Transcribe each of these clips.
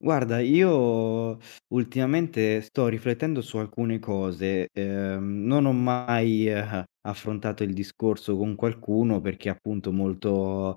Guarda, io ultimamente sto riflettendo su alcune cose. Non ho mai, affrontato il discorso con qualcuno perché è appunto molto,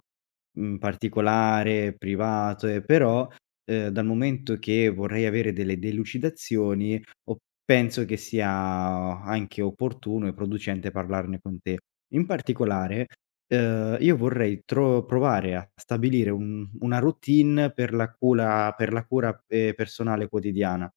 particolare, privato e però, dal momento che vorrei avere delle delucidazioni, o penso che sia anche opportuno e producente parlarne con te. In particolare, io vorrei tro provare a stabilire un una routine per la cura, personale quotidiana.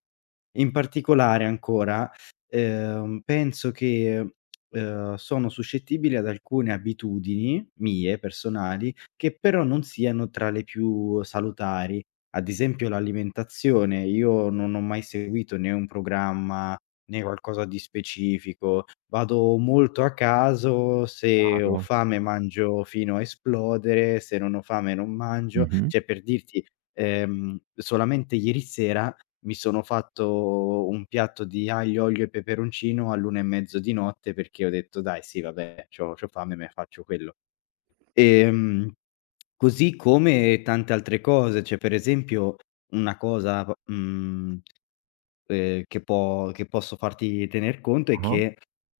In particolare ancora, penso che, sono suscettibile ad alcune abitudini mie personali, che però non siano tra le più salutari. Ad esempio l'alimentazione, io non ho mai seguito né un programma né qualcosa di specifico. Vado molto a caso, se ho Chiaro. fame mangio fino a esplodere, se non ho fame non mangio. Mh-mh. Cioè per dirti, solamente ieri sera mi sono fatto un piatto di aglio, olio e peperoncino all'1 e mezzo di notte perché ho detto: "Dai, sì, vabbè, c'ho fame, me faccio quello". Ehm, Così come tante altre cose, cioè per esempio una cosa p mhmm che può che posso farti tener conto è Ah-ah, che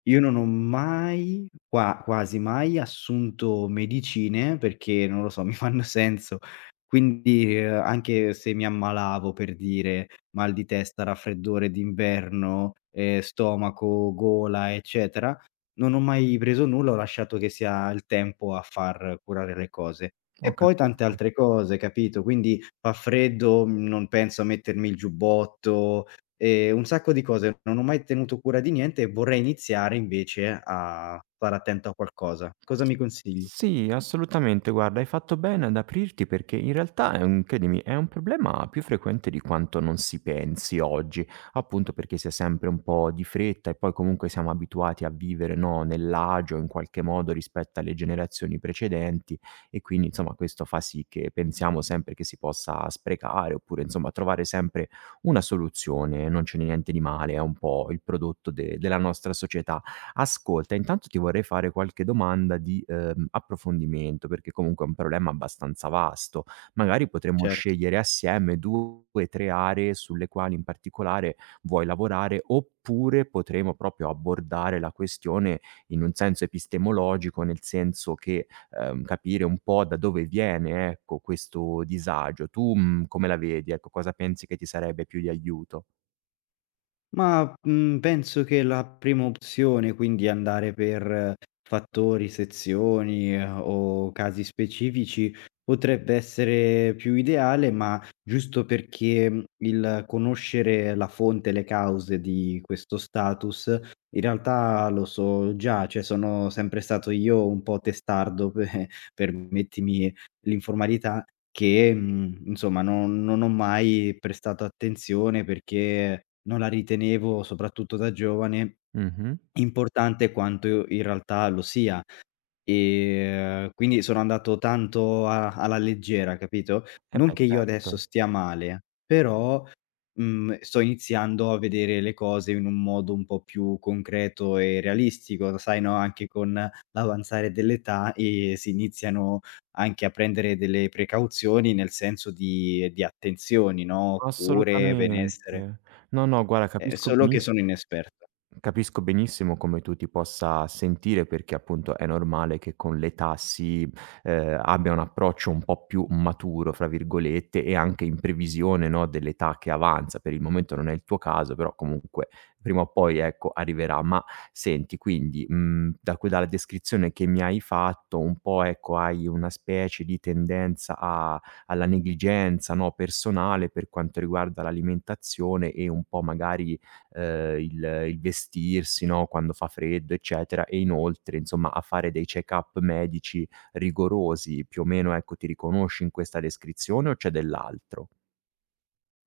io non ho mai, quasi mai assunto medicine perché, non lo so, mi fanno senso. Quindi, anche se mi ammalavo, per dire, mal di testa, raffreddore d'inverno, stomaco, gola, eccetera, non ho mai preso nulla, ho lasciato che sia il tempo a far curare le cose. E ho poi tante capito. altre cose, capito, quindi fa freddo, non penso a mettermi il giubbotto. Un sacco di cose, non ho mai tenuto cura di niente e vorrei iniziare invece a stare attento a qualcosa. Cosa mi consigli? Sì, assolutamente. Guarda, hai fatto bene ad aprirti perché in realtà è un credimi, è un problema più frequente di quanto non si pensi oggi, appunto perché si è sempre un po' di fretta e poi comunque siamo abituati a vivere, no, nell'agio in qualche modo rispetto alle generazioni precedenti e quindi insomma questo fa sì che pensiamo sempre che si possa sprecare oppure insomma trovare sempre una soluzione, non ce n'è niente di male, è un po' il prodotto de della nostra società. Ascolta, intanto ti vorrei fare qualche domanda di, approfondimento, perché comunque è un problema abbastanza vasto. Magari potremmo Cer scegliere assieme 2, 3 aree sulle quali in particolare vuoi lavorare, oppure potremo proprio abbordare la questione in un senso epistemologico, nel senso che, capire un po' da dove viene, ecco, questo disagio. Tu, come la vedi? Ecco, cosa pensi che ti sarebbe più di aiuto? Ma, penso che la prima opzione, quindi andare per fattori, sezioni, o casi specifici, potrebbe essere più ideale, ma giusto perché, il conoscere la fonte, le cause di questo status, in realtà lo so già, cioè sono sempre stato io un po' testardo, pe permettimi l'informalità che, insomma non ho mai prestato attenzione perché non la ritenevo, soprattutto da giovane, Mh-mh. importante quanto in realtà lo sia. Quindi sono andato tanto a alla leggera, capito? Eh Non beh, che io certo. adesso stia male, però, sto iniziando a vedere le cose in un modo un po' più concreto e realistico, sai, no, anche con l'avanzare dell'età, si iniziano anche a prendere delle precauzioni nel senso di attenzioni, no, cure, Assolutamente. benessere, No, no, guarda solo che sono inesperto. capisco benissimo come tu ti possa sentire perché appunto è normale che con l'età si eh, abbia un approccio un po' più maturo, fra virgolette, e anche in previsione, no, dell'età che avanza. Per il momento non è il tuo caso, però comunque prima o poi ecco, arriverà. Ma senti, quindi dalla descrizione che mi hai fatto, un po' ecco, hai una specie di alla negligenza, no, personale per quanto riguarda l'alimentazione e un po' magari il vestirsi, no, quando fa freddo, eccetera, e inoltre insomma a fare dei check-up medici rigorosi. Più o meno, ecco, ti riconosci in questa descrizione o c'è dell'altro?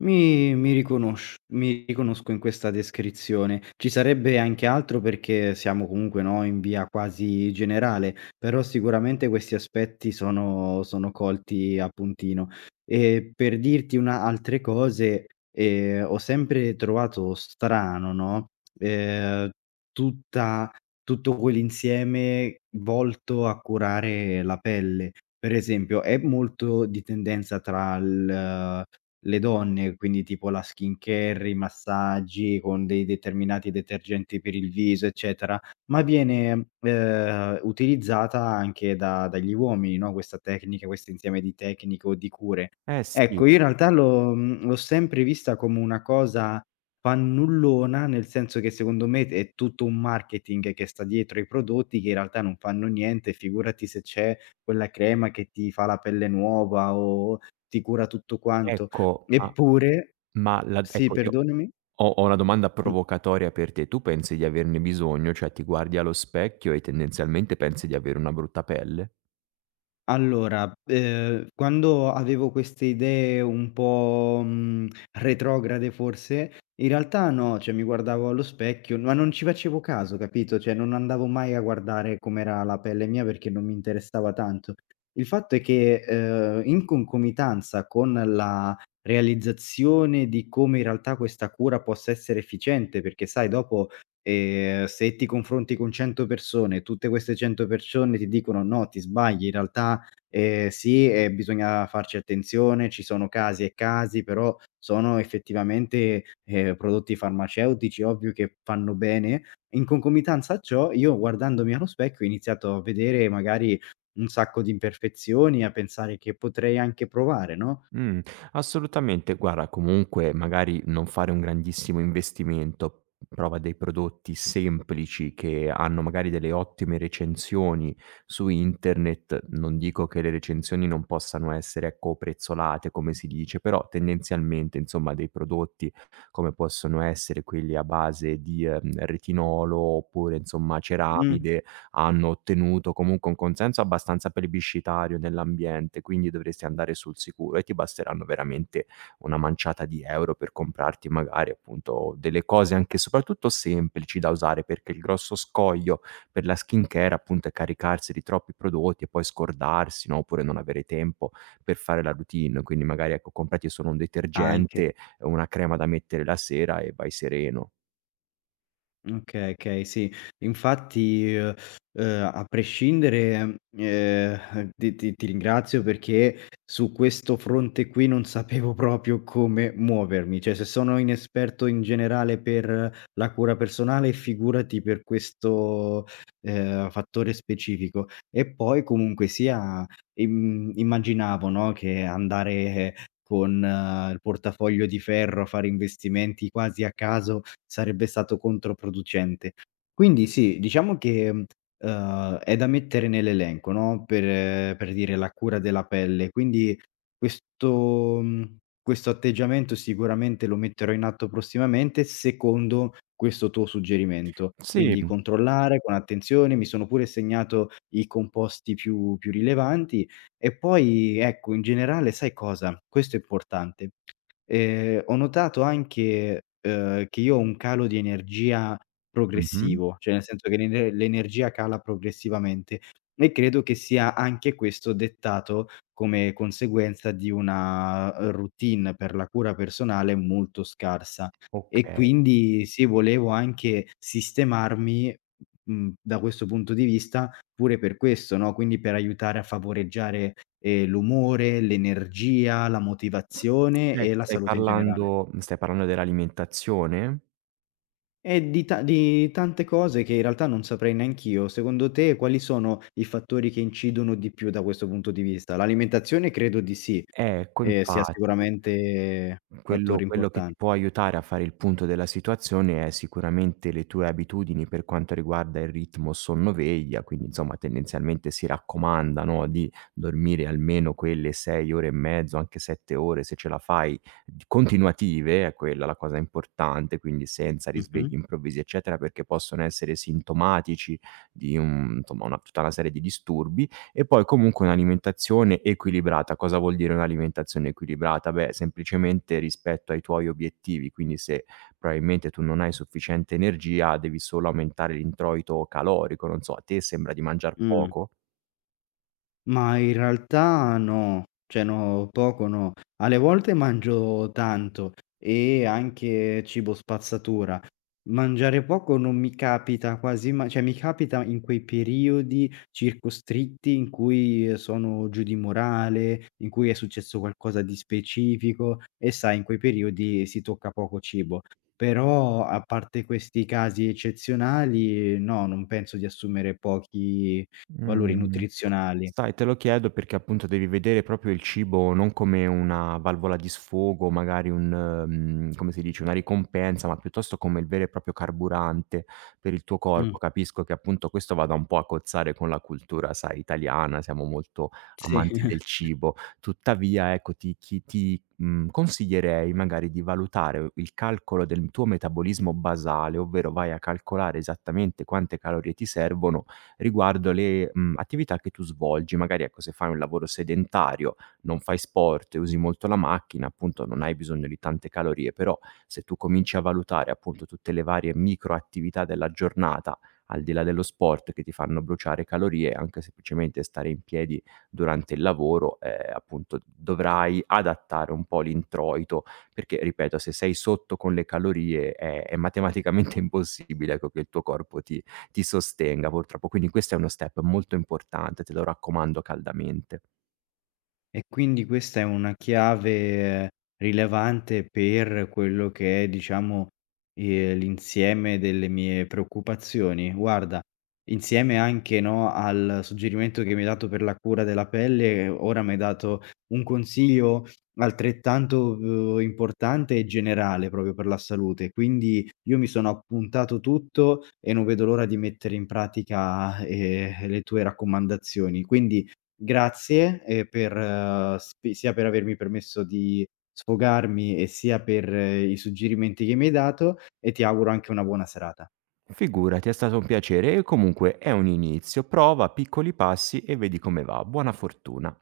Mi riconosco in questa descrizione. Ci sarebbe anche altro perché siamo comunque, no, in via quasi generale, però sicuramente questi aspetti sono colti a puntino. E per dirti una altre cose, ho sempre trovato strano, no, ehm, tutta tutto quell'insieme volto a curare la pelle. Per esempio, è molto di tendenza tra l le donne, quindi tipo la skincare, i massaggi con dei determinati detergenti per il viso, eccetera, ma viene, utilizzata anche da dagli uomini, no, questa tecnica, questo insieme di tecniche o di cure. Eh sì, Ecco, io in realtà l'ho sempre vista come una cosa fannullona, nel senso che secondo me è tutto un marketing che sta dietro ai prodotti che in realtà non fanno niente, figurati se c'è quella crema che ti fa la pelle nuova o ti cura tutto quanto. ecco, Eppure, ma la sì, ecco io perdonami. Ho una domanda mh, provocatoria per te: tu pensi di averne bisogno? Cioè ti guardi allo specchio e tendenzialmente pensi di avere una brutta pelle? Allora, quando avevo queste idee un po', retrograde forse, in realtà no, cioè mi guardavo allo specchio, ma non ci facevo caso, capito, cioè non andavo mai a guardare com'era la pelle mia perché non mi interessava tanto. Il fatto è che, in concomitanza con la realizzazione di come in realtà questa cura possa essere efficiente, perché sai dopo, se ti confronti con 100 persone, tutte queste 100 persone ti dicono: "No, ti sbagli, in realtà. Sì, e bisogna farci attenzione, ci sono casi e casi, però sono effettivamente, prodotti farmaceutici, ovvio che fanno bene". In concomitanza a ciò, io guardandomi allo specchio ho iniziato a vedere magari un sacco di imperfezioni, a pensare che potrei anche provare, no, Mh, assolutamente. Guarda, comunque magari non fare un grandissimo investimento, prova dei prodotti semplici che hanno magari delle ottime recensioni su internet. Non dico che le recensioni non possano essere, ecco, prezzolate, come si dice, però tendenzialmente, insomma, dei prodotti come possono essere quelli a base di, retinolo oppure, insomma, mh, ceramide hanno ottenuto comunque un consenso abbastanza plebiscitario nell'ambiente, quindi dovresti andare sul sicuro e ti basteranno veramente una manciata di euro per comprarti magari appunto delle cose anche soprattutto semplici da usare, perché il grosso scoglio per la skincare appunto è caricarsi di troppi prodotti e poi scordarsi, no, oppure non avere tempo per fare la routine. Quindi magari ecco, comprati solo un anche. detergente, una crema da mettere la sera e vai sereno. Okay, okay, sì. Infatti, a prescindere, ti ringrazio perché su questo fronte qui non sapevo proprio come muovermi. Cioè, se sono inesperto in generale per la cura personale, figurati per questo, fattore specifico. E poi comunque sia. Immaginavo, no, che andare con il portafoglio di ferro a fare investimenti quasi a caso sarebbe stato controproducente. Quindi sì, diciamo che, è da mettere nell'elenco, no, per dire la cura della pelle. Quindi questo mhmm, questo atteggiamento sicuramente lo metterò in atto prossimamente secondo questo tuo suggerimento. Sì, Quindi controllare con attenzione, mi sono pure segnato i composti più rilevanti e poi, ecco, in generale sai cosa? Questo è importante. Ho notato anche, che io ho un calo di energia mh-mh, progressivo, cioè nel senso che l'energia cala progressivamente e credo che sia anche questo dettato come conseguenza di una, routine per la cura personale molto scarsa. E okay. quindi sì, volevo anche sistemarmi, da questo punto di vista. Pure per questo, no, quindi per aiutare a favoreggiare, l'umore, l'energia, la S motivazione Ecco, e la stai salute in generale. parlando stai parlando dell'alimentazione? E di tante cose che in realtà non saprei neanch'io. Secondo te quali sono i fattori che incidono di più da questo punto di vista? L'alimentazione credo di sì, Ecco, sia infatti, sicuramente un fattore quello che ti importante. può aiutare a fare il punto della situazione è sicuramente le tue abitudini per quanto riguarda il ritmo sonno-veglia, quindi insomma tendenzialmente si raccomanda, no, di dormire almeno quelle 6 ore e mezzo, anche 7 ore se ce la fai, d continuative, è quella la cosa importante, quindi senza risvegli Mh-mh. improvvisi eccetera, perché possono essere sintomatici di un insomma una tutta una serie di disturbi. E poi comunque un'alimentazione equilibrata. Cosa vuol dire un'alimentazione equilibrata? Beh, semplicemente rispetto ai tuoi obiettivi, quindi se probabilmente tu non hai sufficiente energia, devi solo aumentare l'introito calorico, non so, a te sembra di mangiar Mh. poco? Ma in realtà no, cioè no, poco no. Alle volte mangio tanto e anche cibo spazzatura. Mangiare poco non mi capita quasi mai, cioè mi capita in quei periodi circoscritti in cui sono giù di morale, in cui è successo qualcosa di specifico e sai, in quei periodi si tocca poco cibo. Però a parte questi casi eccezionali, no, non penso di assumere pochi valori Mh. nutrizionali. Sai, te lo chiedo perché appunto devi vedere proprio il cibo non come una valvola di sfogo, magari un, come si dice, una ricompensa, ma piuttosto come il vero e proprio carburante per il tuo Mh, corpo. Capisco che appunto questo vada un po' a cozzare con la cultura, sai, italiana, siamo molto sì. amanti del cibo. Tuttavia, ecco, ti, consiglierei magari di valutare il calcolo del tuo metabolismo basale, ovvero vai a calcolare esattamente quante calorie ti servono riguardo le, attività che tu svolgi. Magari, ecco, se fai un lavoro sedentario, non fai sport e usi molto la macchina, appunto, non hai bisogno di tante calorie, però se tu cominci a valutare, appunto, tutte le varie micro attività della giornata, al di là dello sport, che ti fanno bruciare calorie, anche semplicemente stare in piedi durante il lavoro, appunto, dovrai adattare un po' l'introito, perché ripeto, se sei sotto con le calorie è matematicamente impossibile, ecco, che il tuo corpo ti sostenga purtroppo. Quindi questo è uno step molto importante, te lo raccomando caldamente. E quindi questa è una chiave rilevante per quello che è, diciamo, l'insieme delle mie preoccupazioni. Guarda, insieme anche, no, al suggerimento che mi hai dato per la cura della pelle, ora mi hai dato un consiglio altrettanto, importante e generale proprio per la salute. Quindi io mi sono appuntato tutto e non vedo l'ora di mettere in pratica, le tue raccomandazioni. Quindi grazie, per sp sia per avermi permesso di sfogarmi e sia per i suggerimenti che mi hai dato e ti auguro anche una buona serata. Figurati, è stato un piacere e comunque è un inizio. Prova piccoli passi e vedi come va. Buona fortuna.